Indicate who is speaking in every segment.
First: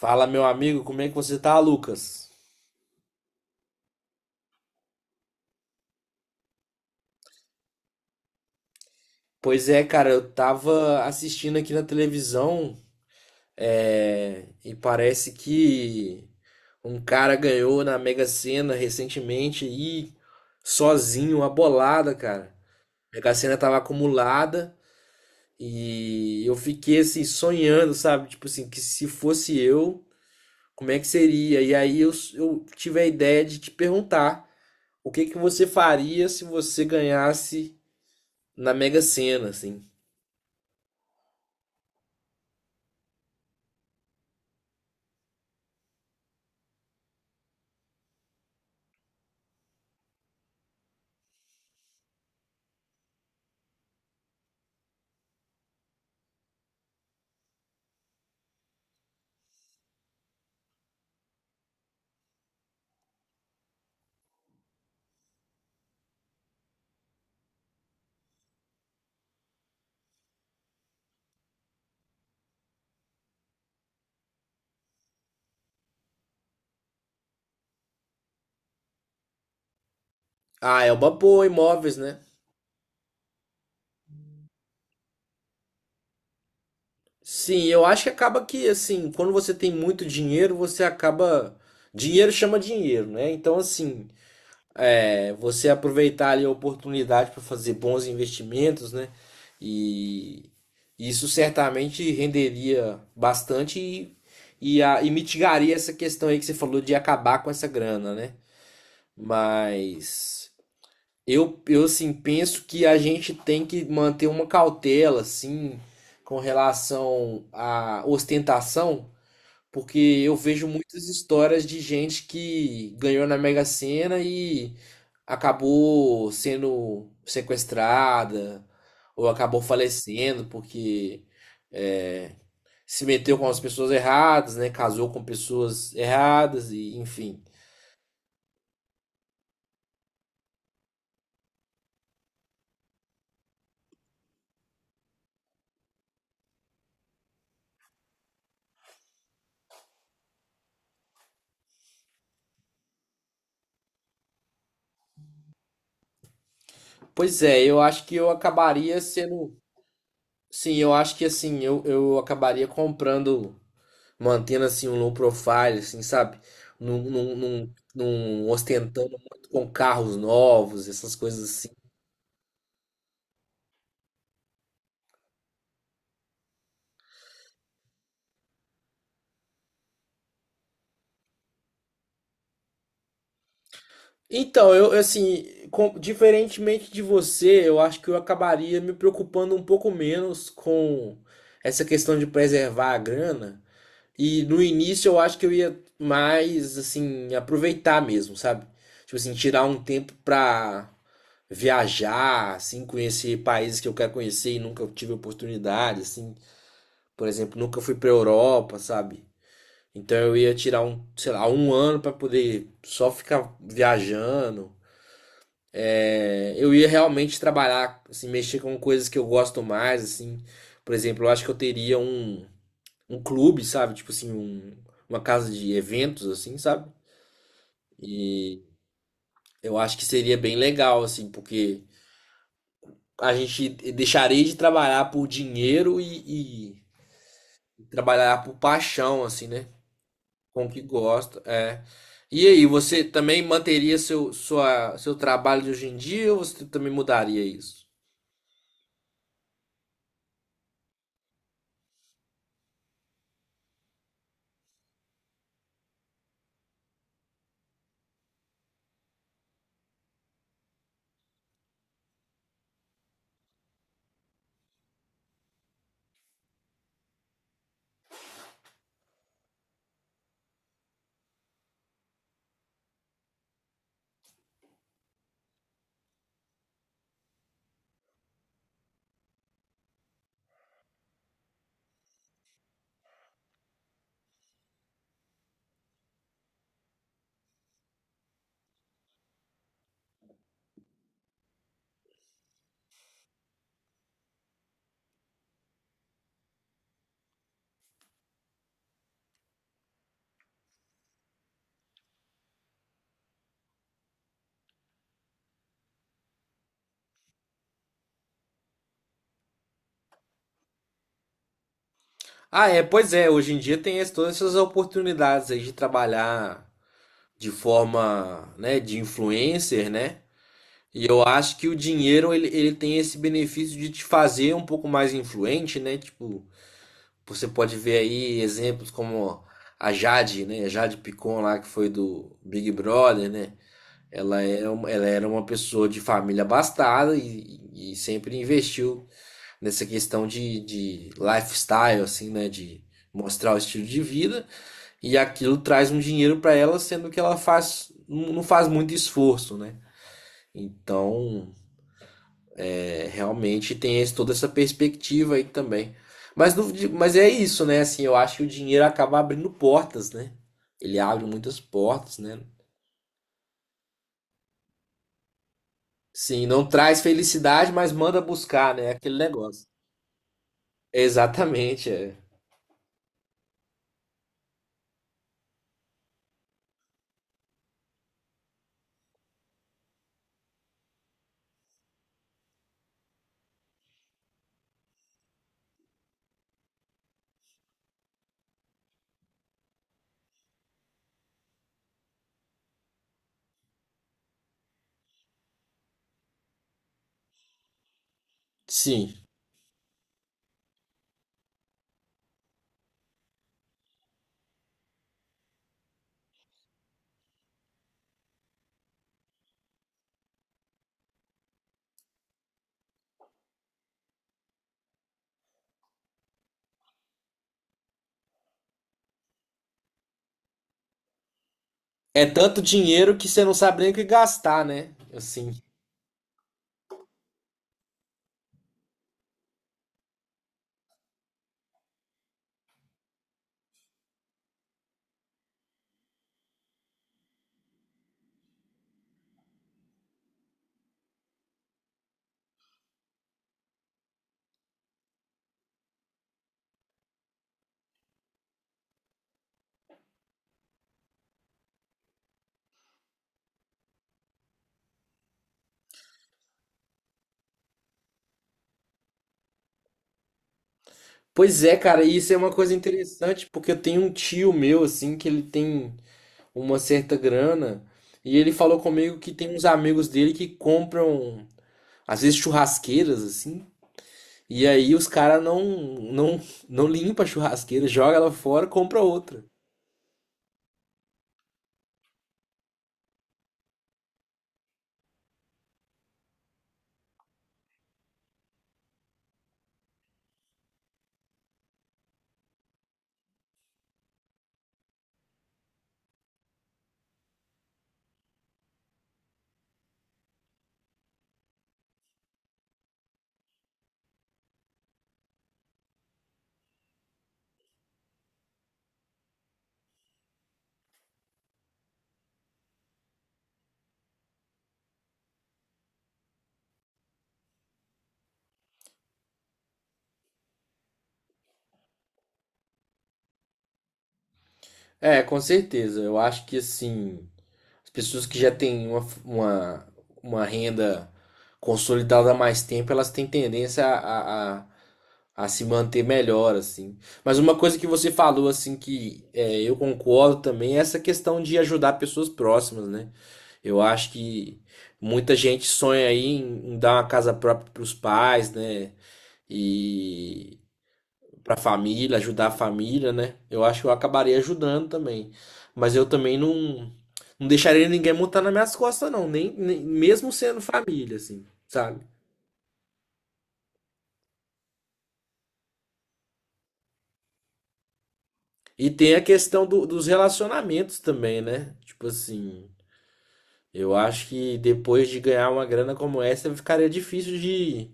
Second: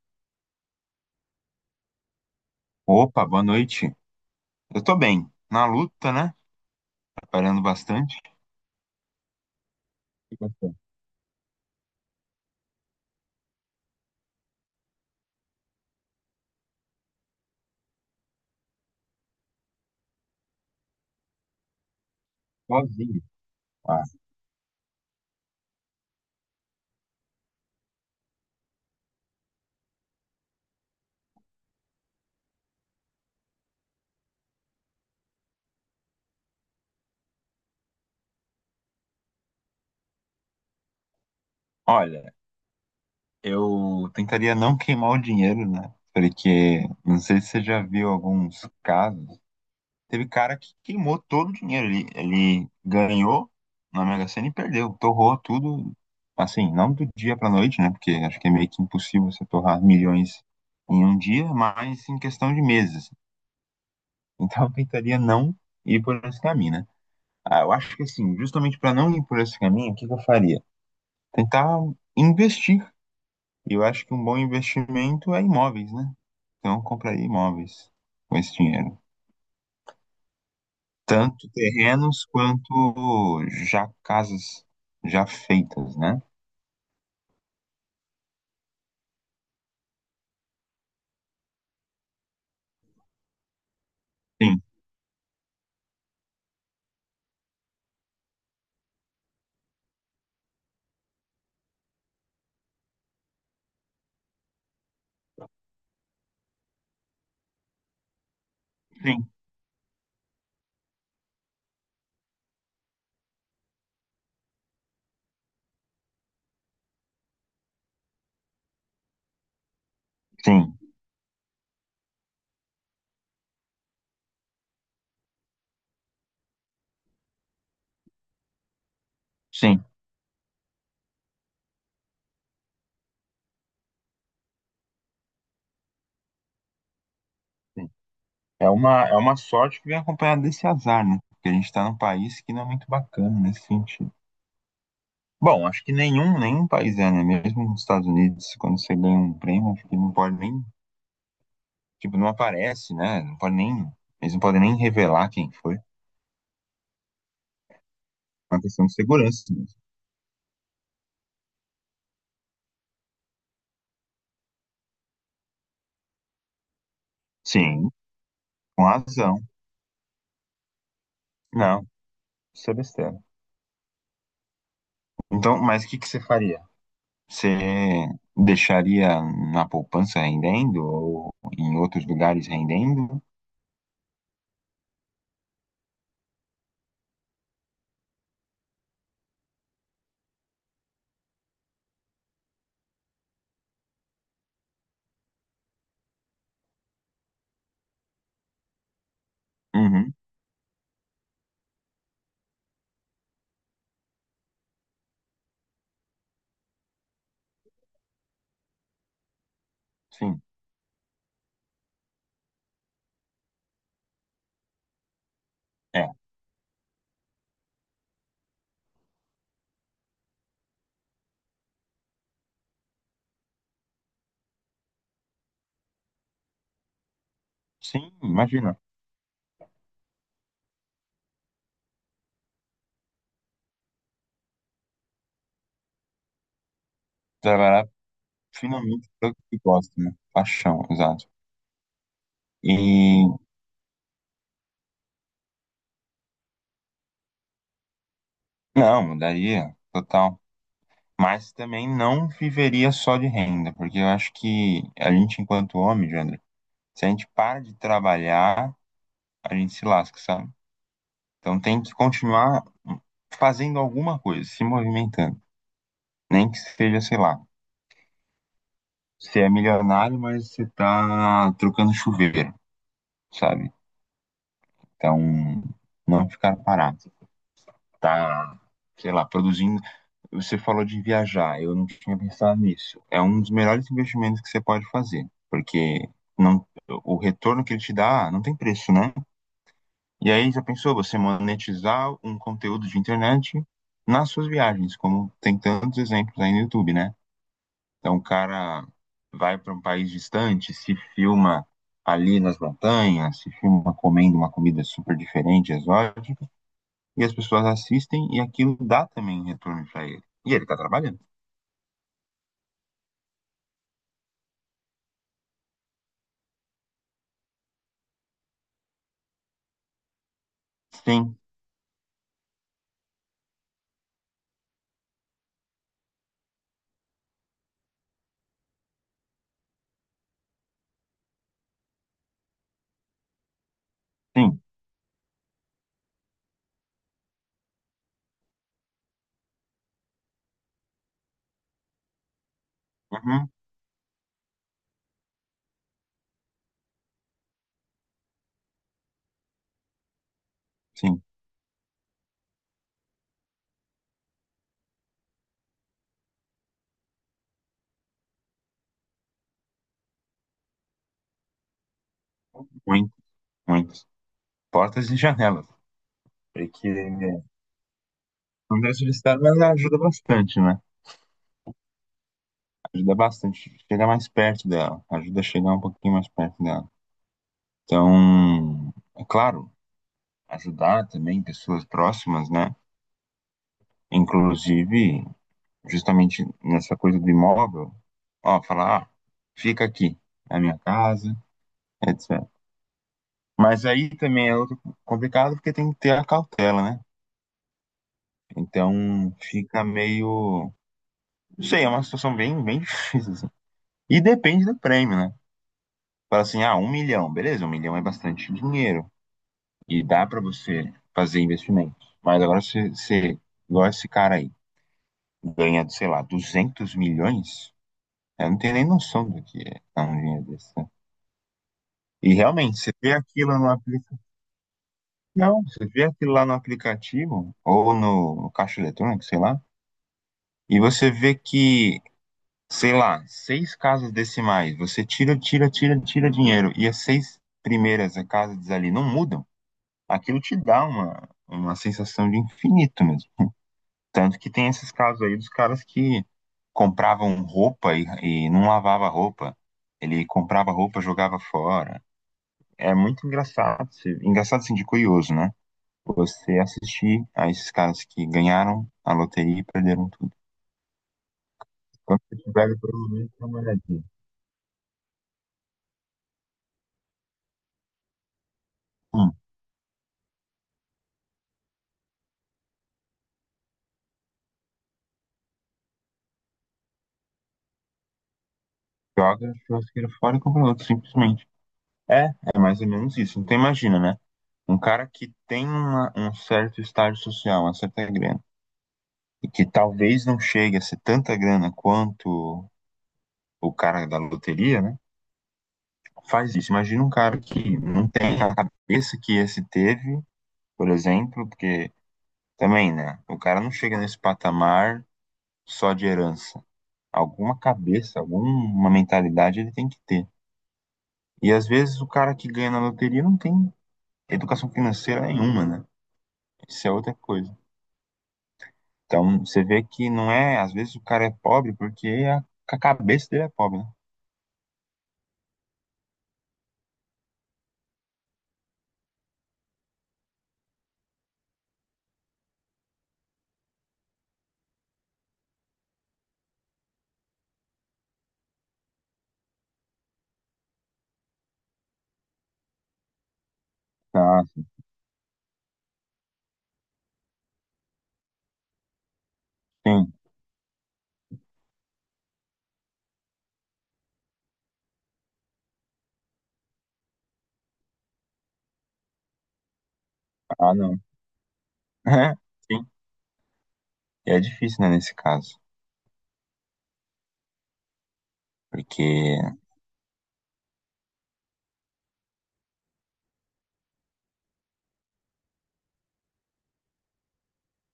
Speaker 1: Fala, meu amigo, como é que você tá, Lucas?
Speaker 2: Opa, boa noite. Eu tô bem. Na luta, né? Trabalhando bastante.
Speaker 1: Pois é, cara, eu
Speaker 2: E você?
Speaker 1: tava assistindo aqui na televisão, e parece que um cara ganhou na Mega Sena recentemente aí, sozinho, uma bolada, cara. A
Speaker 2: Sozinho.
Speaker 1: Mega Sena tava
Speaker 2: Ah,
Speaker 1: acumulada e eu fiquei assim sonhando, sabe? Tipo assim, que se fosse eu, como é que seria? E aí eu tive a ideia de te perguntar o que que você faria se você ganhasse na Mega Sena, assim.
Speaker 2: olha, eu tentaria não queimar o dinheiro, né? Porque não sei se você já viu alguns casos. Teve cara que queimou todo o dinheiro. Ele ganhou na Mega Sena e perdeu. Torrou tudo, assim, não do dia pra noite, né? Porque acho que é meio que impossível você torrar milhões em um dia, mas em questão de meses. Então eu tentaria não ir por esse caminho, né? Ah, eu acho que assim, justamente para não ir por esse caminho, o que que eu faria? Tentar investir. E eu acho que um bom investimento é imóveis, né? Então, eu compraria imóveis com esse dinheiro.
Speaker 1: Ah, é uma boa,
Speaker 2: Tanto
Speaker 1: imóveis, né?
Speaker 2: terrenos quanto já casas já feitas, né?
Speaker 1: Sim, eu acho que acaba que, assim, quando você tem muito dinheiro, você acaba. Dinheiro chama dinheiro, né? Então, assim,
Speaker 2: Sim,
Speaker 1: é, você aproveitar ali a oportunidade para fazer bons investimentos, né? E isso certamente renderia bastante e mitigaria essa questão aí que você falou de acabar com essa grana, né?
Speaker 2: sim,
Speaker 1: Mas. Eu assim, penso que a gente tem que manter uma cautela, assim, com relação à ostentação, porque eu vejo
Speaker 2: sim,
Speaker 1: muitas histórias de gente que ganhou na Mega Sena e acabou sendo sequestrada ou acabou
Speaker 2: sim.
Speaker 1: falecendo porque é, se meteu com as pessoas erradas, né? Casou com pessoas erradas e enfim.
Speaker 2: Sim. É uma sorte que vem acompanhada desse azar, né? Porque a gente está num país que não é muito bacana nesse sentido. Bom, acho que nenhum, nenhum país é, né? Mesmo nos Estados Unidos, quando você ganha um prêmio, acho que não pode nem. Tipo, não aparece, né? Não pode nem, eles não podem nem revelar quem foi. É
Speaker 1: Pois é, eu acho que eu
Speaker 2: uma questão de
Speaker 1: acabaria
Speaker 2: segurança
Speaker 1: sendo.
Speaker 2: mesmo.
Speaker 1: Sim, eu acho que assim, eu acabaria comprando, mantendo assim um low profile, assim, sabe? Não, não, não,
Speaker 2: Sim,
Speaker 1: não
Speaker 2: com
Speaker 1: ostentando
Speaker 2: razão.
Speaker 1: muito com carros novos, essas coisas assim.
Speaker 2: Não, isso é besteira. Então, mas o que que você faria? Você deixaria na poupança rendendo ou em outros lugares rendendo?
Speaker 1: Então, eu assim, diferentemente de você, eu acho que eu acabaria me preocupando um pouco menos com essa questão de preservar a grana. E no início eu acho que eu ia mais assim aproveitar mesmo, sabe? Tipo assim, tirar um tempo
Speaker 2: Uhum,
Speaker 1: pra viajar, assim, conhecer países que eu quero conhecer e nunca tive oportunidade, assim. Por exemplo, nunca fui pra Europa, sabe? Então eu
Speaker 2: sim.
Speaker 1: ia tirar um, sei lá, um ano pra poder só ficar viajando.
Speaker 2: É,
Speaker 1: É, eu ia realmente trabalhar, assim, mexer com coisas que eu gosto mais, assim. Por exemplo, eu acho que eu teria um clube, sabe? Tipo assim, um, uma casa de eventos, assim, sabe?
Speaker 2: sim,
Speaker 1: E
Speaker 2: imagina.
Speaker 1: eu acho que seria bem legal, assim, porque a gente deixaria de trabalhar por dinheiro e
Speaker 2: Trabalhar
Speaker 1: trabalhar por
Speaker 2: finalmente
Speaker 1: paixão,
Speaker 2: pelo
Speaker 1: assim,
Speaker 2: que
Speaker 1: né?
Speaker 2: gosta, né?
Speaker 1: Com o que
Speaker 2: Paixão, exato.
Speaker 1: gosta. É. E aí, você também
Speaker 2: E
Speaker 1: manteria seu trabalho de hoje em dia ou você também mudaria isso?
Speaker 2: não, mudaria total. Mas também não viveria só de renda, porque eu acho que a gente, enquanto homem, Jandro, se a gente para de trabalhar, a gente se lasca, sabe? Então tem que continuar fazendo alguma coisa, se movimentando. Nem que seja, sei lá, você é milionário, mas você tá trocando chuveiro, sabe? Então, não ficar parado. Tá, sei lá, produzindo. Você falou de viajar, eu não tinha pensado nisso. É um dos melhores investimentos que você pode fazer, porque não, o retorno que ele te dá não tem preço, né? E aí já pensou você monetizar um conteúdo de internet nas suas viagens, como tem tantos exemplos aí no YouTube, né? Então o cara vai para um país distante, se filma ali nas montanhas, se filma comendo uma comida super diferente, exótica, e as pessoas assistem e aquilo dá também retorno para ele. E ele tá trabalhando.
Speaker 1: Ah, é, pois é, hoje em dia tem todas essas oportunidades aí de trabalhar de forma, né, de influencer, né? E eu
Speaker 2: Sim,
Speaker 1: acho que o dinheiro ele tem esse benefício de te fazer um pouco mais influente, né? Tipo, você pode ver aí exemplos como a Jade, né? A Jade Picon lá, que foi do Big Brother, né? Ela
Speaker 2: sim.
Speaker 1: era, ela era uma pessoa de família abastada e sempre investiu nessa questão de lifestyle, assim, né? De
Speaker 2: Uhum,
Speaker 1: mostrar o estilo de vida e aquilo traz um dinheiro para ela, sendo que ela faz, não faz muito esforço, né?
Speaker 2: sim,
Speaker 1: Então, é, realmente tem toda essa perspectiva aí também. Mas, no- mas é isso, né? Assim, eu acho que o dinheiro acaba abrindo portas, né? Ele abre muitas portas, né?
Speaker 2: muito, muito. Portas e janelas.
Speaker 1: Sim, não
Speaker 2: Porque
Speaker 1: traz felicidade, mas manda buscar,
Speaker 2: não
Speaker 1: né?
Speaker 2: deve
Speaker 1: Aquele
Speaker 2: solicitar, mas
Speaker 1: negócio.
Speaker 2: ela ajuda bastante, né?
Speaker 1: Exatamente, é.
Speaker 2: Ajuda bastante. Chega mais perto dela. Ajuda a chegar um pouquinho mais perto dela. Então, é claro, ajudar também pessoas próximas, né? Inclusive, justamente nessa coisa do imóvel, ó, falar, ah, fica aqui, na minha casa, etc. Mas aí também é outro complicado porque tem que ter a cautela, né? Então,
Speaker 1: Sim.
Speaker 2: fica meio. Não sei, é uma situação bem, bem difícil, assim. E depende do prêmio, né? Fala assim, ah, um milhão, beleza, um milhão é bastante dinheiro. E dá pra você fazer investimentos. Mas agora se você, igual esse cara aí, ganha, sei lá, 200 milhões, eu não tenho nem noção do que é dar um dinheiro desse, né?
Speaker 1: É
Speaker 2: E
Speaker 1: tanto
Speaker 2: realmente, você vê
Speaker 1: dinheiro que você não
Speaker 2: aquilo no
Speaker 1: sabe nem o que
Speaker 2: aplicativo.
Speaker 1: gastar, né? Assim.
Speaker 2: Não, você vê aquilo lá no aplicativo, ou no caixa eletrônico, sei lá, e você vê que sei lá, seis casas decimais, você tira, tira, tira, tira dinheiro, e as seis primeiras casas ali não mudam, aquilo te dá uma sensação de infinito mesmo. Tanto que tem esses casos aí dos caras que compravam roupa e não lavava roupa. Ele comprava roupa, jogava fora. É muito engraçado, se- engraçado assim de curioso, né? Você assistir a esses caras que ganharam a loteria e perderam tudo.
Speaker 1: Pois é, cara, e
Speaker 2: Quando
Speaker 1: isso é
Speaker 2: você
Speaker 1: uma coisa
Speaker 2: tiver, pelo menos, dá
Speaker 1: interessante,
Speaker 2: uma
Speaker 1: porque eu tenho
Speaker 2: olhadinha.
Speaker 1: um tio meu, assim, que ele tem uma certa grana, e ele falou comigo que
Speaker 2: Hum.
Speaker 1: tem uns amigos dele que compram às vezes churrasqueiras, assim. E aí os caras não, não limpa a churrasqueira, joga ela fora, compra outra.
Speaker 2: Joga a churrasqueira fora e compra outro, simplesmente. É, é mais ou menos isso. Então imagina, né? Um cara que tem uma- um certo estágio social, uma certa grana, e que talvez não chegue a ser tanta grana quanto o cara da loteria, né? Faz isso. Imagina um cara que não tem a cabeça que esse teve, por exemplo, porque também, né? O cara não chega nesse patamar só de herança. Alguma cabeça, alguma mentalidade ele tem que ter. E às vezes o cara que ganha na loteria não tem educação financeira nenhuma, né? Isso é outra coisa. Então, você vê que não é, às vezes o cara é pobre porque a cabeça dele é pobre, né?
Speaker 1: É, com certeza. Eu acho que assim, as pessoas que já têm uma renda consolidada há mais tempo, elas têm tendência a se manter melhor, assim. Mas uma coisa que você falou, assim, que é, eu concordo também, é essa questão de ajudar pessoas próximas, né? Eu acho
Speaker 2: Ah,
Speaker 1: que muita gente sonha aí em dar uma casa própria para os pais, né?
Speaker 2: sim.
Speaker 1: E para a família, ajudar a família, né? Eu acho que eu acabaria ajudando também. Mas eu também não deixaria ninguém montar nas minhas costas, não. Mesmo sendo
Speaker 2: Ah, não.
Speaker 1: família, assim, sabe?
Speaker 2: Sim. E é difícil, né, nesse caso.
Speaker 1: E tem a
Speaker 2: Porque,
Speaker 1: questão dos relacionamentos também, né? Tipo assim, eu acho que depois de ganhar uma grana como essa, ficaria difícil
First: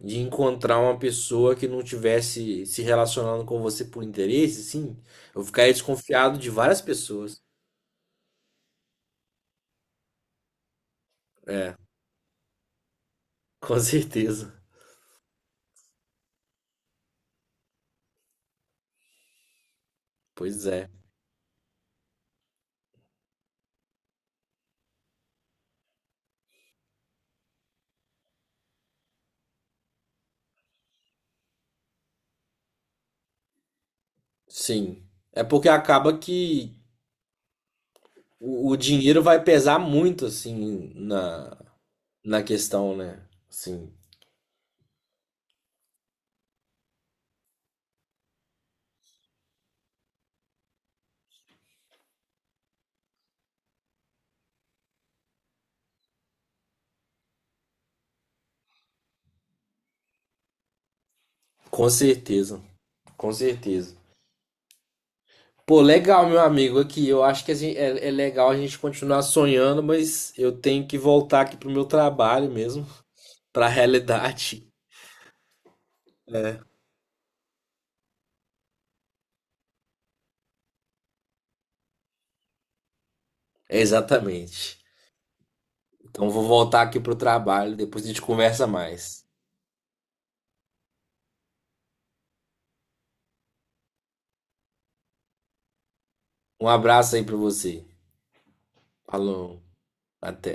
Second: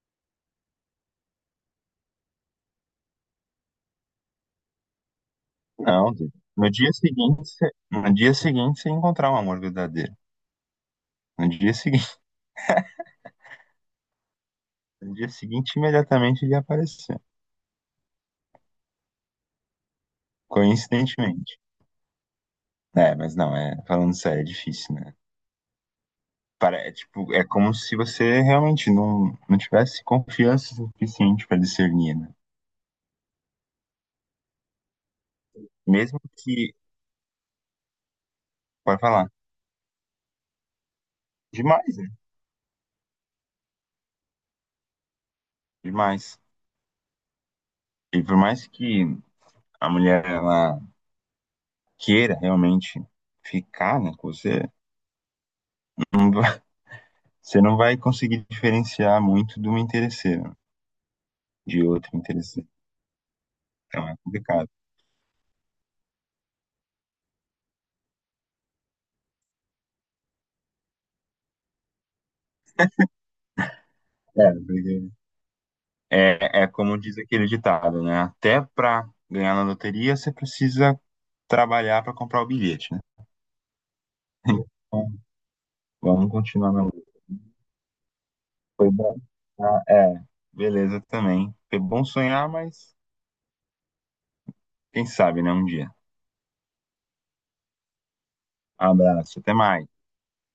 Speaker 1: de encontrar uma pessoa que não tivesse se relacionando com você por interesse, sim. Eu ficaria
Speaker 2: não,
Speaker 1: desconfiado de
Speaker 2: no
Speaker 1: várias
Speaker 2: dia seguinte,
Speaker 1: pessoas.
Speaker 2: você- no dia seguinte você encontrar um amor verdadeiro. No dia
Speaker 1: É,
Speaker 2: seguinte,
Speaker 1: com certeza.
Speaker 2: no dia seguinte imediatamente ele ia aparecer.
Speaker 1: Pois é.
Speaker 2: Coincidentemente. É, mas não, é, falando sério, é difícil, né? Para, é, tipo, é como se você realmente não tivesse confiança suficiente para discernir, né?
Speaker 1: Sim. É porque acaba
Speaker 2: Mesmo que,
Speaker 1: que o
Speaker 2: pode
Speaker 1: dinheiro
Speaker 2: falar,
Speaker 1: vai pesar muito, assim, na,
Speaker 2: demais, né?
Speaker 1: na questão, né? Sim.
Speaker 2: Demais. E por mais que a mulher ela queira realmente ficar, né, com você, não vai- você não vai conseguir diferenciar muito de uma interesseira, de
Speaker 1: Com
Speaker 2: outra
Speaker 1: certeza.
Speaker 2: interesseira.
Speaker 1: Com certeza.
Speaker 2: Então é complicado.
Speaker 1: Pô, legal, meu amigo, aqui. Eu acho que é, é legal a gente continuar sonhando, mas eu tenho que voltar aqui pro meu trabalho mesmo, pra
Speaker 2: É,
Speaker 1: realidade.
Speaker 2: porque-
Speaker 1: É.
Speaker 2: é, é como diz aquele ditado, né? Até para ganhar na loteria você precisa trabalhar para comprar o bilhete, né?
Speaker 1: Exatamente. Então
Speaker 2: Vamos
Speaker 1: vou
Speaker 2: continuar
Speaker 1: voltar
Speaker 2: na
Speaker 1: aqui
Speaker 2: luta.
Speaker 1: pro trabalho, depois a gente conversa
Speaker 2: Foi bom.
Speaker 1: mais.
Speaker 2: Ah, é, beleza também. Foi bom sonhar, mas quem sabe, né? Um dia.
Speaker 1: Um abraço aí pra você.
Speaker 2: Abraço, até
Speaker 1: Falou,
Speaker 2: mais.
Speaker 1: até.